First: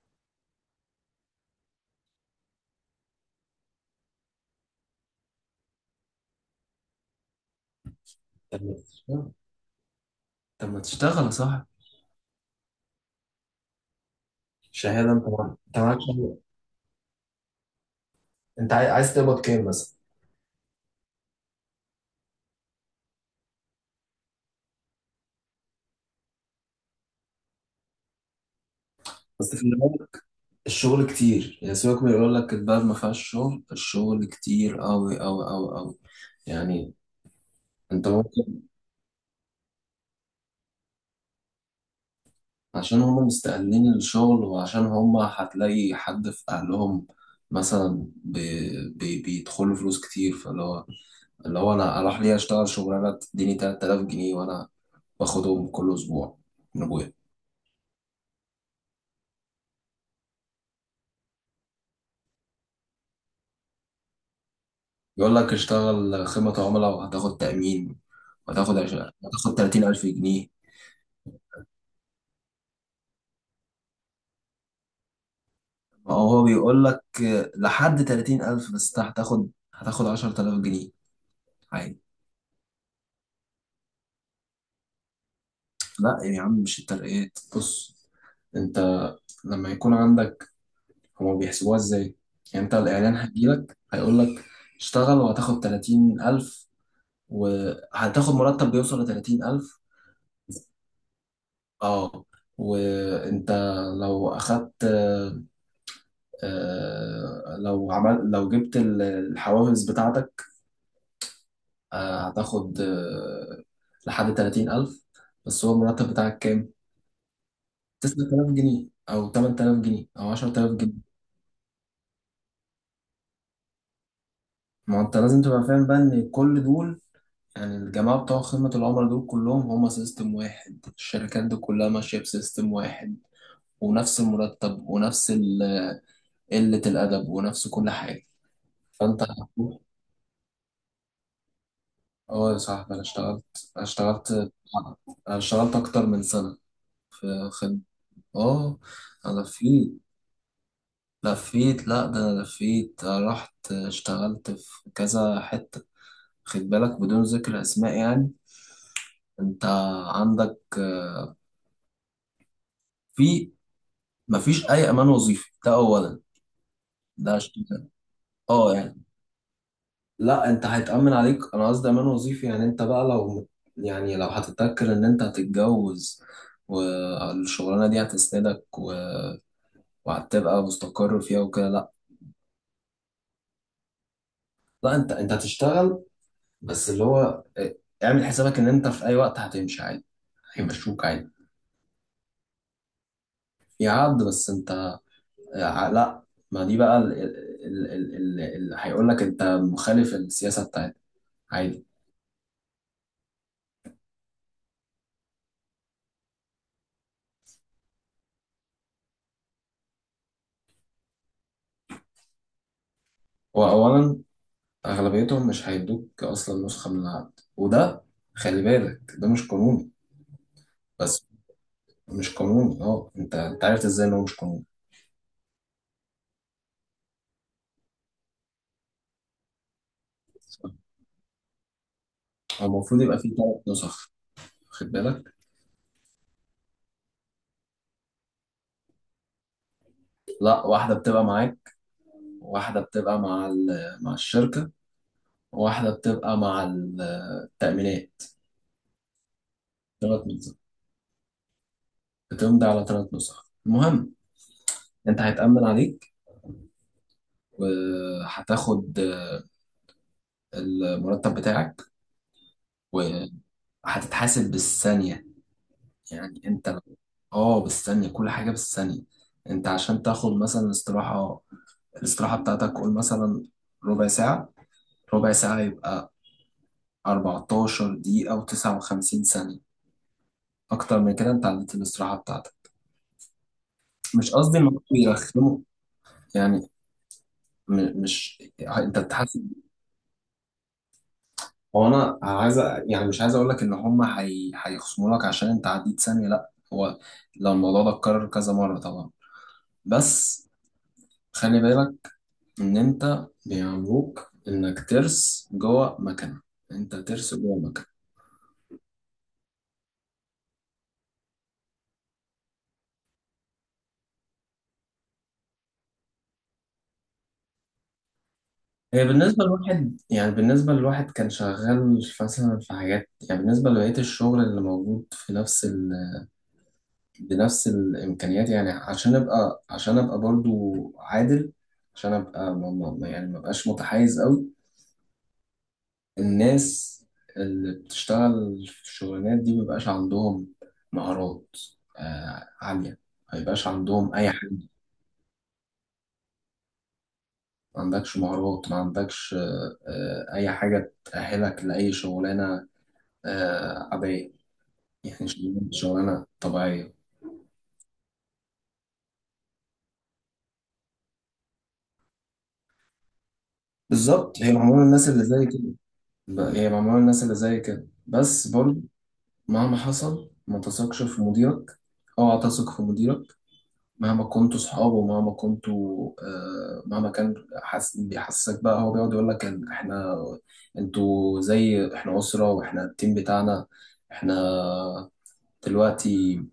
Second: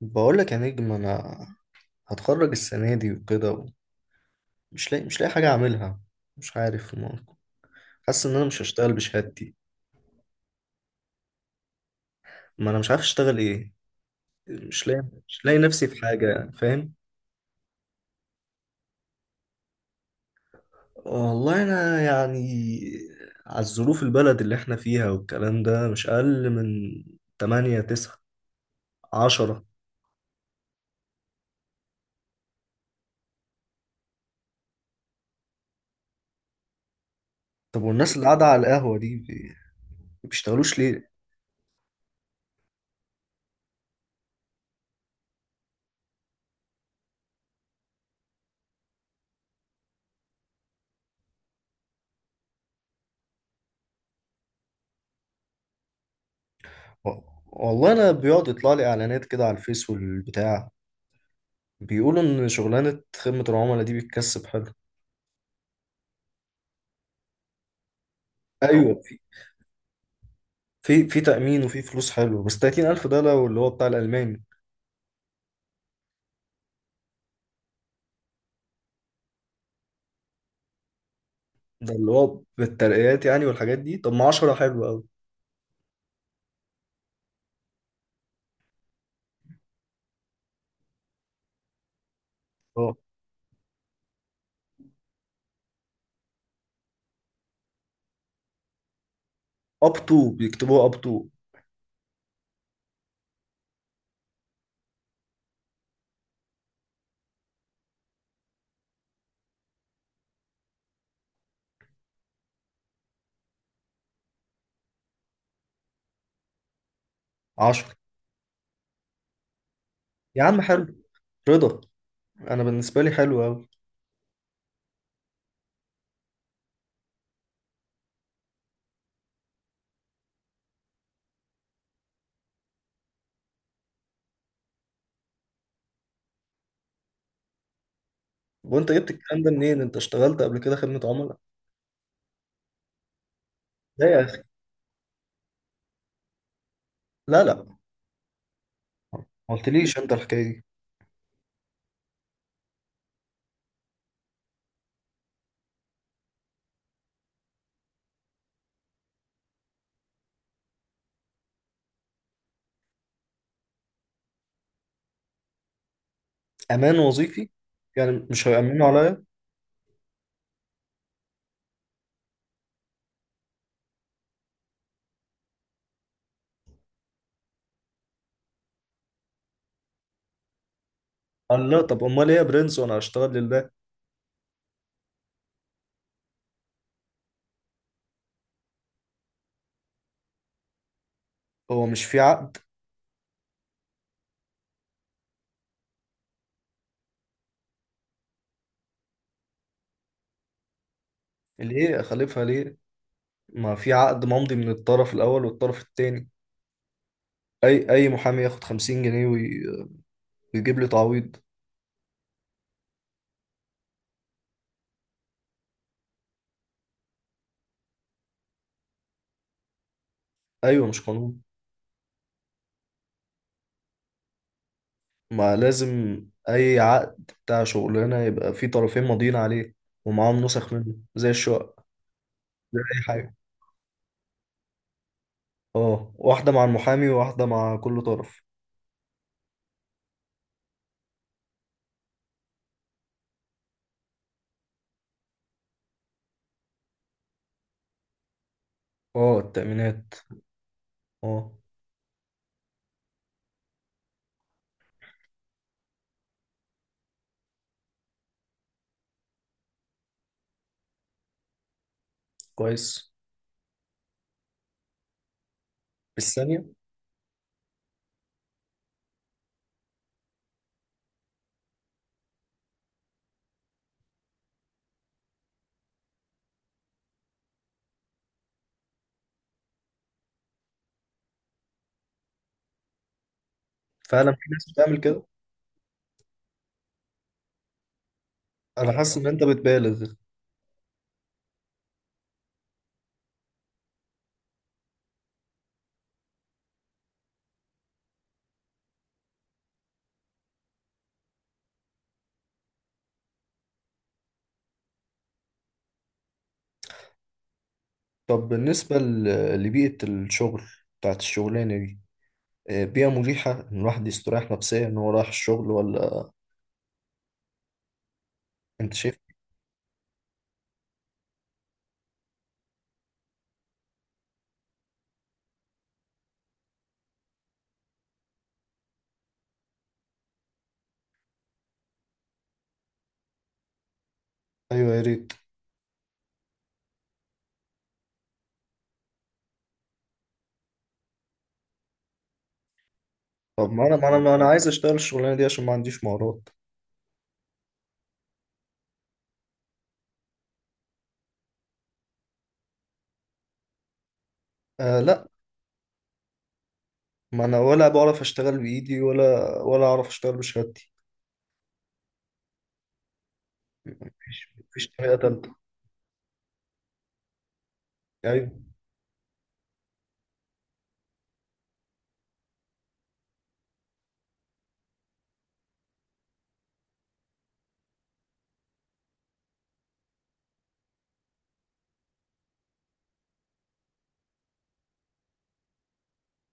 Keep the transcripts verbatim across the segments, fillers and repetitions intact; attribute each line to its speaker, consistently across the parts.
Speaker 1: بقول لك يا نجم، انا هتخرج السنه دي وكده. مش لاقي مش لاقي حاجه اعملها. مش عارف. ما- حاسس ان انا مش
Speaker 2: طب ما
Speaker 1: هشتغل
Speaker 2: تشتغل
Speaker 1: بشهادتي.
Speaker 2: طب ما تشتغل يا صاحبي.
Speaker 1: ما انا مش عارف اشتغل ايه. مش لاقي
Speaker 2: شهادة، انت
Speaker 1: مش
Speaker 2: معاك
Speaker 1: لاقي
Speaker 2: انت
Speaker 1: نفسي
Speaker 2: معاك
Speaker 1: في
Speaker 2: شهادة.
Speaker 1: حاجه، فاهم؟
Speaker 2: انت عاي- عايز تقبض كام مثلا؟
Speaker 1: والله انا يعني على الظروف البلد اللي احنا فيها والكلام ده، مش اقل من ثمانية تسعة
Speaker 2: بس
Speaker 1: عشرة.
Speaker 2: في الأول، الشغل كتير، يعني سيبك من يقول لك البلد ما فيهاش شغل، الشغل كتير قوي قوي قوي قوي. يعني
Speaker 1: طب
Speaker 2: انت
Speaker 1: والناس اللي قاعده على
Speaker 2: ممكن،
Speaker 1: القهوه دي بي- بيشتغلوش ليه؟
Speaker 2: عشان هم مستقلين الشغل، وعشان هم هتلاقي حد في اهلهم مثلا بي بي بيدخلوا فلوس كتير، فاللي هو اللي هو انا اروح ليه اشتغل شغلانه تديني تلات آلاف جنيه وانا باخدهم كل اسبوع من ابويا.
Speaker 1: و- والله انا بيقعد يطلع لي اعلانات كده على الفيس والبتاع، بيقولوا ان شغلانه خدمه العملاء دي بتكسب حلو.
Speaker 2: بيقول لك اشتغل خدمة عملاء وهتاخد تأمين
Speaker 1: أو
Speaker 2: وهتاخد
Speaker 1: ايوه،
Speaker 2: عش...
Speaker 1: في
Speaker 2: هتاخد تلاتين ألف جنيه.
Speaker 1: في في تامين وفي فلوس حلو، بس تلاتين الف ده لو اللي هو بتاع الالماني.
Speaker 2: ما هو بيقول لك لحد تلاتين ألف، بس انت هتاخد هتاخد عشر آلاف جنيه
Speaker 1: ده
Speaker 2: عادي.
Speaker 1: اللي هو بالترقيات يعني والحاجات دي. طب ما عشرة حلو قوي.
Speaker 2: لا يا عم، مش الترقيات، بص، انت لما يكون عندك، هما بيحسبوها ازاي؟ يعني انت
Speaker 1: اه،
Speaker 2: الاعلان هيجيلك هيقول لك اشتغل وهتاخد تلاتين ألف، وهتاخد مرتب بيوصل ل تلاتين ألف.
Speaker 1: اب تو، بيكتبوها اب تو.
Speaker 2: اه، وانت لو اخدت، آه، لو عمل لو جبت ال- الحوافز بتاعتك، آه، هتاخد آه، لحد ثلاثين ألف. بس هو المرتب بتاعك كام؟
Speaker 1: عشرة
Speaker 2: تسعة آلاف جنيه أو تمانية آلاف جنيه أو
Speaker 1: يا عم،
Speaker 2: 10000
Speaker 1: حلو
Speaker 2: جنيه
Speaker 1: رضا. انا بالنسبه لي حلو قوي.
Speaker 2: ما أنت لازم تبقى فاهم بقى إن كل دول، يعني الجماعة بتوع خدمة العملاء دول كلهم هما سيستم واحد، الشركات دي كلها ماشية بسيستم واحد، ونفس المرتب ونفس ال- قلة الأدب ونفس كل حاجة.
Speaker 1: وانت جبت
Speaker 2: فأنت،
Speaker 1: الكلام ده منين؟ انت اشتغلت قبل كده خدمه عملاء؟
Speaker 2: اه يا صاحبي، انا اشتغلت
Speaker 1: لا يا
Speaker 2: اشتغلت
Speaker 1: اخي.
Speaker 2: انا اشتغلت اكتر من سنة
Speaker 1: لا،
Speaker 2: في
Speaker 1: لا،
Speaker 2: خدمة. اه، انا
Speaker 1: ما
Speaker 2: لفيت
Speaker 1: قلتليش انت الحكايه دي.
Speaker 2: لفيت لا، ده انا لفيت، أنا رحت اشتغلت في كذا حتة، خد بالك بدون ذكر اسماء يعني. انت عندك في، مفيش اي امان وظيفي، ده اولا.
Speaker 1: امان
Speaker 2: ده
Speaker 1: وظيفي؟
Speaker 2: اشتغل.
Speaker 1: يعني مش
Speaker 2: اه
Speaker 1: هيأمنوا
Speaker 2: يعني
Speaker 1: عليا؟
Speaker 2: لا، انت هيتأمن عليك، انا قصدي امان وظيفي، يعني انت بقى لو، يعني لو هتتذكر ان انت هتتجوز والشغلانه دي هتسندك و... وهتبقى مستقر فيها وكده،
Speaker 1: قال لا.
Speaker 2: لا.
Speaker 1: طب امال ايه يا برنس، وانا هشتغل لله؟
Speaker 2: لا انت، انت هتشتغل، بس اللي هو اه، اعمل حسابك ان انت في اي وقت هتمشي عادي، هيمشوك عادي.
Speaker 1: هو مش في عقد؟
Speaker 2: في عقد، بس انت، اه، لا ما دي بقى ال- ال- ال- ال- اللي هيقول لك انت مخالف السياسة بتاعتك، عادي.
Speaker 1: ليه اخالفها ليه؟ ما في عقد ممضي من الطرف الاول والطرف التاني. اي اي محامي ياخد خمسين جنيه وي- ويجيب لي تعويض.
Speaker 2: هو اولا، اغلبيتهم مش هيدوك اصلا نسخة من العقد، وده خلي بالك ده مش قانوني.
Speaker 1: ايوه، مش
Speaker 2: بس
Speaker 1: قانون.
Speaker 2: مش قانوني، اه انت، انت عرفت ازاي ان هو مش قانوني؟
Speaker 1: ما لازم اي عقد بتاع شغلانه يبقى في طرفين ماضيين عليه، ومعاهم
Speaker 2: هو
Speaker 1: نسخ منه زي الشقه، زي اي
Speaker 2: المفروض يبقى فيه
Speaker 1: حاجه.
Speaker 2: ثلاث نسخ، واخد بالك؟
Speaker 1: اه، واحده مع المحامي وواحده مع كل طرف.
Speaker 2: لا، واحدة بتبقى معاك، واحدة بتبقى مع ال- مع الشركة، وواحدة بتبقى مع ال- التأمينات.
Speaker 1: اه، التأمينات.
Speaker 2: ثلاث نسخ،
Speaker 1: اه.
Speaker 2: بتمضي على ثلاث نسخ. المهم، انت هيتأمن عليك وهتاخد آه، المرتب بتاعك،
Speaker 1: كويس.
Speaker 2: وهتتحاسب بالثانية. يعني
Speaker 1: الثانيه.
Speaker 2: انت، اه بالثانية، كل حاجة بالثانية. انت عشان تاخد مثلا استراحة، الاستراحة بتاعتك قول مثلا ربع ساعة، ربع ساعة يبقى أربعة عشر دقيقة و59 ثانية، أكتر من كده أنت عديت الاستراحة بتاعتك. مش
Speaker 1: فعلا في
Speaker 2: قصدي ان
Speaker 1: ناس
Speaker 2: هم
Speaker 1: بتعمل كده.
Speaker 2: بيرخموا يعني، م- مش
Speaker 1: انا
Speaker 2: انت
Speaker 1: حاسس ان انت
Speaker 2: بتحاسب.
Speaker 1: بتبالغ.
Speaker 2: هو انا عايز أ- يعني مش عايز اقول لك ان هم هي... هيخصموا لك عشان انت عديت ثانيه، لا، هو لو الموضوع ده اتكرر كذا مره طبعا، بس خلي بالك ان انت بيعملوك انك ترس جوه مكنه، انت ترس جوه مكنه.
Speaker 1: طب بالنسبه ل- لبيئه الشغل بتاعت الشغلانه دي، آه، بيئة مريحة إن الواحد يستريح نفسيا إن هو رايح الشغل، ولا أنت
Speaker 2: هي
Speaker 1: شايف؟
Speaker 2: بالنسبه لواحد، يعني بالنسبه لواحد كان شغال مثلا في حاجات، يعني بالنسبه لبقيه الشغل اللي موجود في نفس ال، بنفس الامكانيات، يعني عشان ابقى، عشان ابقى برضو عادل، عشان ابقى ما ما- ما- يعني ما بقاش متحيز قوي.
Speaker 1: أيوه يا ريت.
Speaker 2: الناس اللي بتشتغل في الشغلانات دي ما بيبقاش عندهم مهارات آه، عالية، ما يبقاش
Speaker 1: طب ما أنا ما
Speaker 2: عندهم
Speaker 1: أنا
Speaker 2: أي
Speaker 1: ما أنا عايز
Speaker 2: حاجة.
Speaker 1: أشتغل الشغلانة دي عشان ما عنديش مهارات.
Speaker 2: ما عندكش مهارات، ما عندكش آه، آه، أي حاجة تأهلك لأي شغلانة آه، عادية.
Speaker 1: آه
Speaker 2: يعني
Speaker 1: لا.
Speaker 2: شغلانة، شغلانة طبيعية.
Speaker 1: ما أنا ولا بعرف أشتغل بإيدي، ولا ولا أعرف أشتغل بشهادتي.
Speaker 2: بالظبط، هي
Speaker 1: مفيش
Speaker 2: معمولة
Speaker 1: مفيش
Speaker 2: للناس
Speaker 1: طريقة
Speaker 2: اللي زي
Speaker 1: تالتة؟
Speaker 2: كده. ب- هي معمولة للناس اللي زي كده بس
Speaker 1: أيوه.
Speaker 2: برضو، مهما حصل ما تثقش في مديرك. اوعى تثق في مديرك مهما كنتوا صحاب، ومهما كنتوا آه، مهما كان، حس... بيحسسك بقى، هو بيقعد يقول لك إن احنا، انتوا زي احنا أسرة، واحنا التيم بتاعنا، احنا، دلوقتي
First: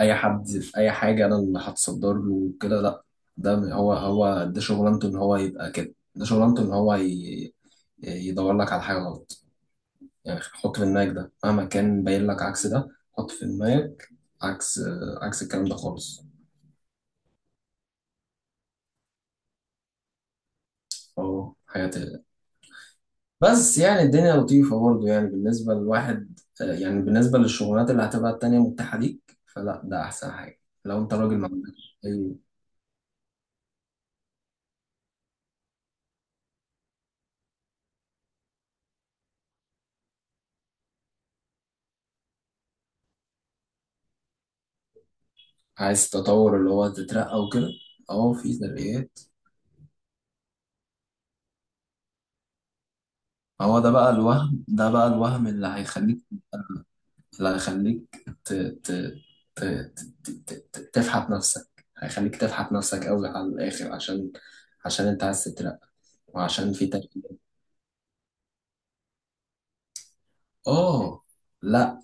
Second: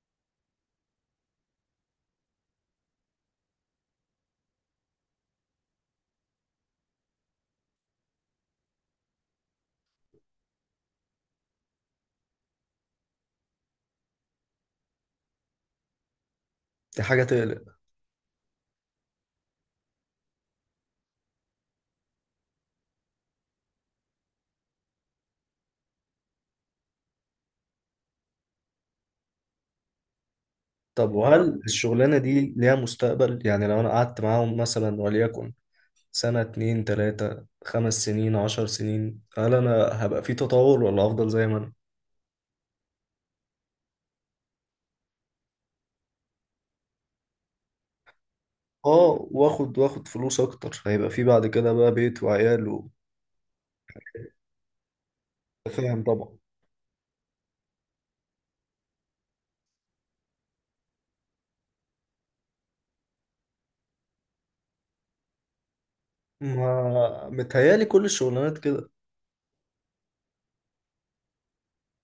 Speaker 2: اي حد في اي حاجة انا اللي هتصدر له وكده. لا، ده هو، هو ده شغلانته ان هو يبقى كده، ده شغلانته ان هو ي... يدور لك على حاجة غلط. يعني حط في دماغك ده، مهما كان باين لك عكس ده، حط في دماغك عكس، عكس الكلام ده خالص.
Speaker 1: دي حاجة تقلق.
Speaker 2: اه حياتي. بس يعني الدنيا لطيفة برضه، يعني بالنسبة للواحد، يعني بالنسبة للشغلانات اللي هتبقى التانية متاحة ليك، فلا، ده أحسن حاجة لو
Speaker 1: طب
Speaker 2: أنت راجل ما
Speaker 1: وهل
Speaker 2: عندكش
Speaker 1: الشغلانة
Speaker 2: أي.
Speaker 1: دي ليها مستقبل؟ يعني لو أنا قعدت معاهم مثلا وليكن سنة اتنين تلاتة، خمس سنين، عشر سنين، هل أنا هبقى في تطور ولا أفضل زي ما أنا؟
Speaker 2: عايز تطور، اللي هو تترقى وكده؟ أهو في ترقيات.
Speaker 1: اه، واخد واخد فلوس اكتر. هيبقى في بعد كده بقى بيت وعيال و...
Speaker 2: هو ده بقى الوهم، ده بقى الوهم اللي
Speaker 1: فاهم
Speaker 2: هيخليك،
Speaker 1: طبعا.
Speaker 2: لا هيخليك ت... ت... ت... ت... ت... ت... ت- تفحت نفسك، هيخليك تفحت نفسك قوي على الآخر عشان، عشان انت عايز تترقى وعشان في ترقى.
Speaker 1: ما متهيالي كل الشغلانات كده؟
Speaker 2: اه، لا،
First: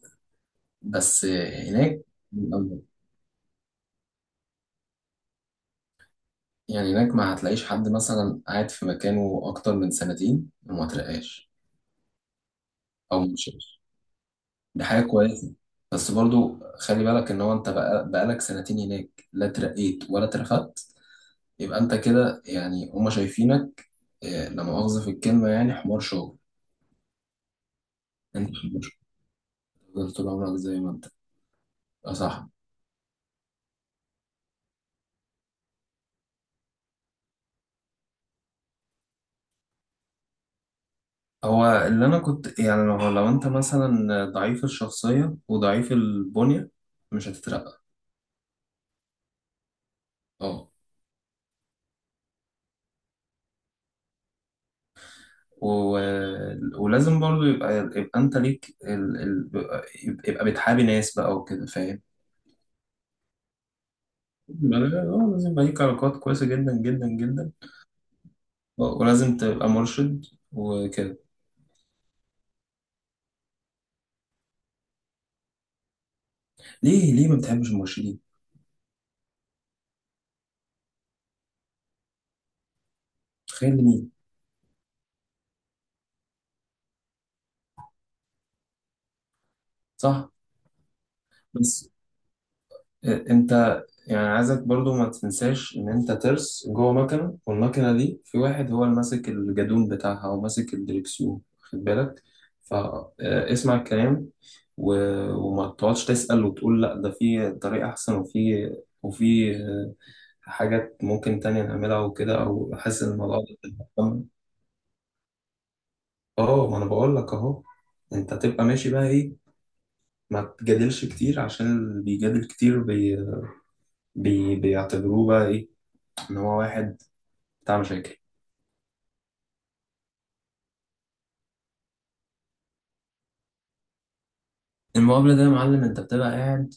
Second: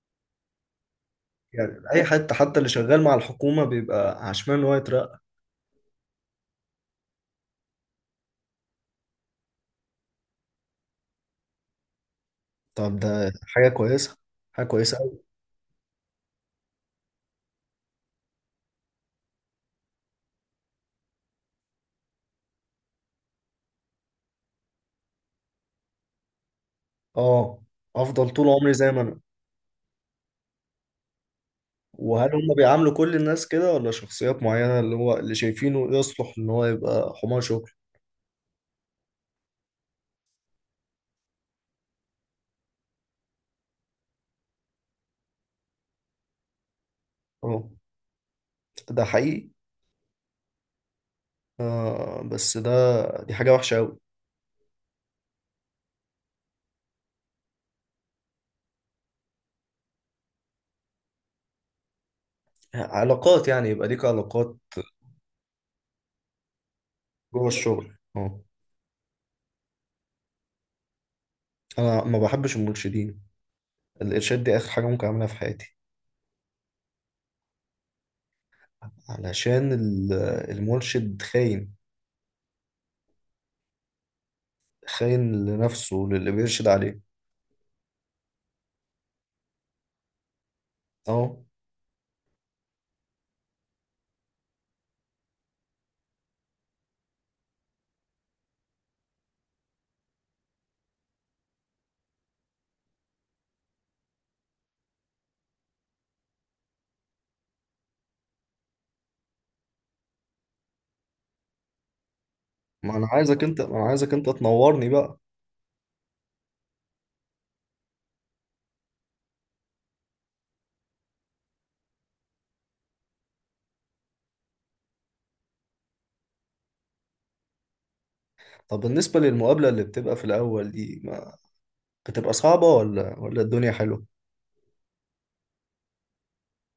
Speaker 2: بس
Speaker 1: يعني
Speaker 2: هناك،
Speaker 1: اي حد حتى اللي شغال مع الحكومة بيبقى عشمان ان هو يترقى.
Speaker 2: يعني هناك ما هتلاقيش حد مثلا قاعد في مكانه أكتر من سنتين وما ترقاش
Speaker 1: طب
Speaker 2: أو
Speaker 1: ده حاجة
Speaker 2: مشيش.
Speaker 1: كويسة، حاجة
Speaker 2: دي
Speaker 1: كويسة
Speaker 2: حاجة
Speaker 1: أوي.
Speaker 2: كويسة. بس برضو خلي بالك إن هو، أنت بقى- بقالك سنتين هناك لا ترقيت ولا اترفدت، يبقى انت كده يعني هما شايفينك آه، لا مؤاخذة في الكلمة يعني حمار شغل.
Speaker 1: اه، افضل طول
Speaker 2: انت
Speaker 1: عمري زي
Speaker 2: مش
Speaker 1: ما انا؟
Speaker 2: هتفضل طول عمرك زي ما انت. اه
Speaker 1: وهل
Speaker 2: صح.
Speaker 1: هم بيعاملوا كل الناس كده ولا شخصيات معينة، اللي هو اللي شايفينه يصلح ان هو يبقى حمار شغل؟
Speaker 2: هو اللي انا كنت يعني، لو لو انت مثلا ضعيف الشخصية وضعيف البنية، مش
Speaker 1: اه،
Speaker 2: هتترقى.
Speaker 1: ده حقيقي.
Speaker 2: اه.
Speaker 1: آه بس ده، دي حاجة وحشة أوي.
Speaker 2: و... ولازم برضو يبقى، يبقى انت ليك ال... ال... يبقى يبقى بتحابي ناس بقى وكده، فاهم؟
Speaker 1: علاقات يعني، يبقى ليك علاقات
Speaker 2: يبقى- اه لازم يبقى ليك علاقات كويسة جدا جدا
Speaker 1: جوه
Speaker 2: جدا.
Speaker 1: الشغل. اه.
Speaker 2: اه، ولازم تبقى مرشد وكده.
Speaker 1: انا ما بحبش المرشدين. الارشاد دي اخر حاجه ممكن اعملها في حياتي.
Speaker 2: ليه، ليه ما بتحبش المرشدين؟
Speaker 1: علشان ال- المرشد خاين،
Speaker 2: تخيل.
Speaker 1: خاين لنفسه وللي بيرشد عليه.
Speaker 2: صح.
Speaker 1: اه.
Speaker 2: بس آه، انت، يعني عايزك برضو ما تنساش ان انت ترس جوه مكنه، والمكنه دي في واحد هو اللي ماسك الجدون بتاعها او ماسك الدركسيون، خد بالك، فاسمع الكلام، و- وما تقعدش تسأل وتقول لا ده في طريقة احسن، وفي وفي آه، حاجات ممكن تانية نعملها وكده، او
Speaker 1: ما
Speaker 2: حاسس
Speaker 1: انا
Speaker 2: ان الموضوع
Speaker 1: عايزك انت ما انا عايزك
Speaker 2: ده.
Speaker 1: انت تنورني بقى.
Speaker 2: اه ما انا بقول لك اهو، انت تبقى ماشي بقى ايه، ما تجادلش كتير، عشان اللي بيجادل كتير بي بيعتبروه بقى ايه، ان هو واحد بتاع مشاكل.
Speaker 1: طب بالنسبه للمقابله اللي بتبقى في الاول دي، ما بتبقى صعبه ولا ولا الدنيا حلوه؟
Speaker 2: المقابله ده يا معلم، انت بتبقى قاعد،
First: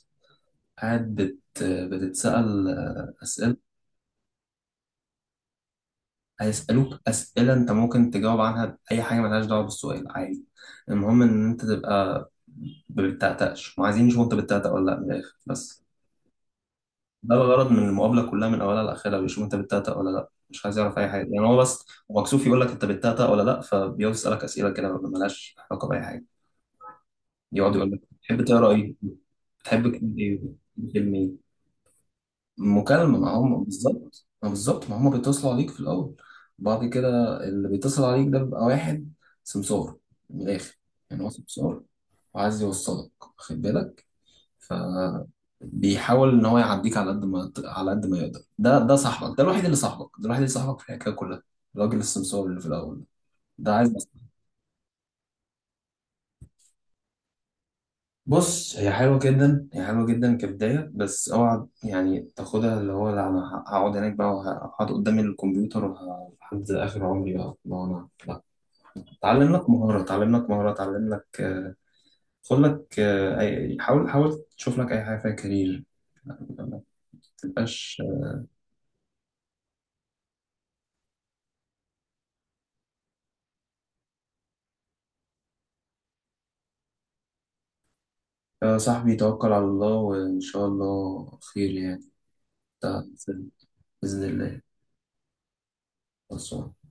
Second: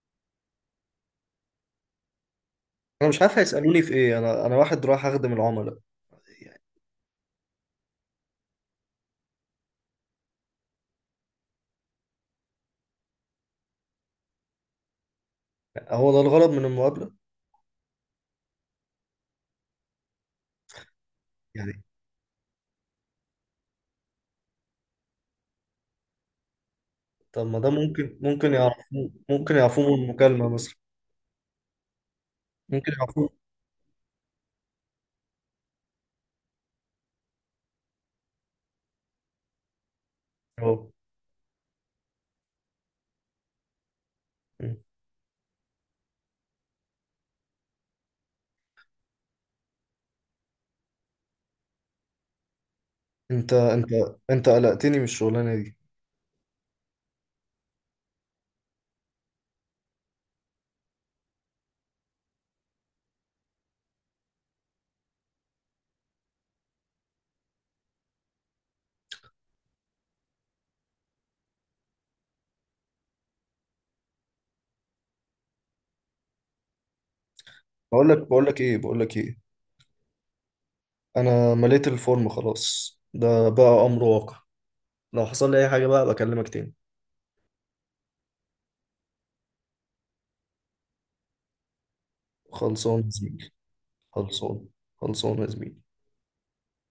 Speaker 2: قاعد بت بتتسأل
Speaker 1: انا
Speaker 2: آه،
Speaker 1: مش عارف
Speaker 2: اسئله.
Speaker 1: هيسالوني في ايه. انا انا واحد رايح اخدم العملاء.
Speaker 2: هيسألوك اسئله انت ممكن تجاوب عنها باي حاجه ملهاش دعوه بالسؤال عادي. المهم ان انت تبقى ما بتتأتأش، وعايزين يشوفوا انت بتتأتأ ولا لا من الاخر بس.
Speaker 1: هو ده الغرض من المقابله
Speaker 2: ده الغرض من المقابله كلها، من اولها لاخرها بيشوفوا انت بتتأتأ ولا لا، مش عايز يعرف اي حاجه، يعني هو
Speaker 1: يعني؟
Speaker 2: بس مكسوف يقول لك انت بتتأتأ ولا لا، فبيقعد يسألك اسئله كده ملهاش علاقه باي حاجه.
Speaker 1: طب ما ده
Speaker 2: يقعد يقول لك
Speaker 1: ممكن
Speaker 2: بتحب
Speaker 1: ممكن
Speaker 2: تقرا ايه؟
Speaker 1: يعرفوه، ممكن يعرفوه
Speaker 2: بتحب
Speaker 1: من
Speaker 2: كتاب ايه؟
Speaker 1: المكالمه مثلا؟
Speaker 2: بتحب فيلم ايه؟
Speaker 1: ممكن
Speaker 2: مكالمة،
Speaker 1: يعرفوه.
Speaker 2: ما هم بالظبط، ما بالظبط ما هم بيتصلوا عليك في الأول. بعد كده اللي بيتصل عليك ده بيبقى واحد سمسار من الآخر.
Speaker 1: اه.
Speaker 2: يعني هو سمسار وعايز يوصلك، واخد بالك، فبيحاول إن هو يعديك على قد ما على قد ما يقدر. ده ده صاحبك ده الوحيد، اللي صاحبك ده الوحيد، اللي صاحبك في الحكاية كلها، الراجل السمسار اللي في الأول ده،
Speaker 1: انت
Speaker 2: ده
Speaker 1: انت
Speaker 2: عايز.
Speaker 1: انت قلقتني من الشغلانه دي.
Speaker 2: بص هي حلوة جدا هي حلوة جدا كبداية، بس اوعى يعني تاخدها اللي هو لا انا هقعد هناك بقى وهقعد قدام الكمبيوتر وه- لحد اخر عمري بقى، ما هو انا لا. اتعلم لك مهارة، اتعلم لك مهارة، اتعلم لك آه، خد لك آه، أي- حاول حاول تشوف لك اي حاجة فيها كارير، ما تبقاش.
Speaker 1: بقول لك بقول لك ايه بقول لك ايه؟ انا مليت الفورم خلاص، ده بقى امر واقع. لو حصل لي اي حاجه بقى بكلمك تاني.
Speaker 2: يا صاحبي توكل على الله وان شاء الله خير يعني.
Speaker 1: خلصان يا
Speaker 2: ده
Speaker 1: زميلي.
Speaker 2: بإذن الله.
Speaker 1: خلصان، خلصان يا زميلي.
Speaker 2: بس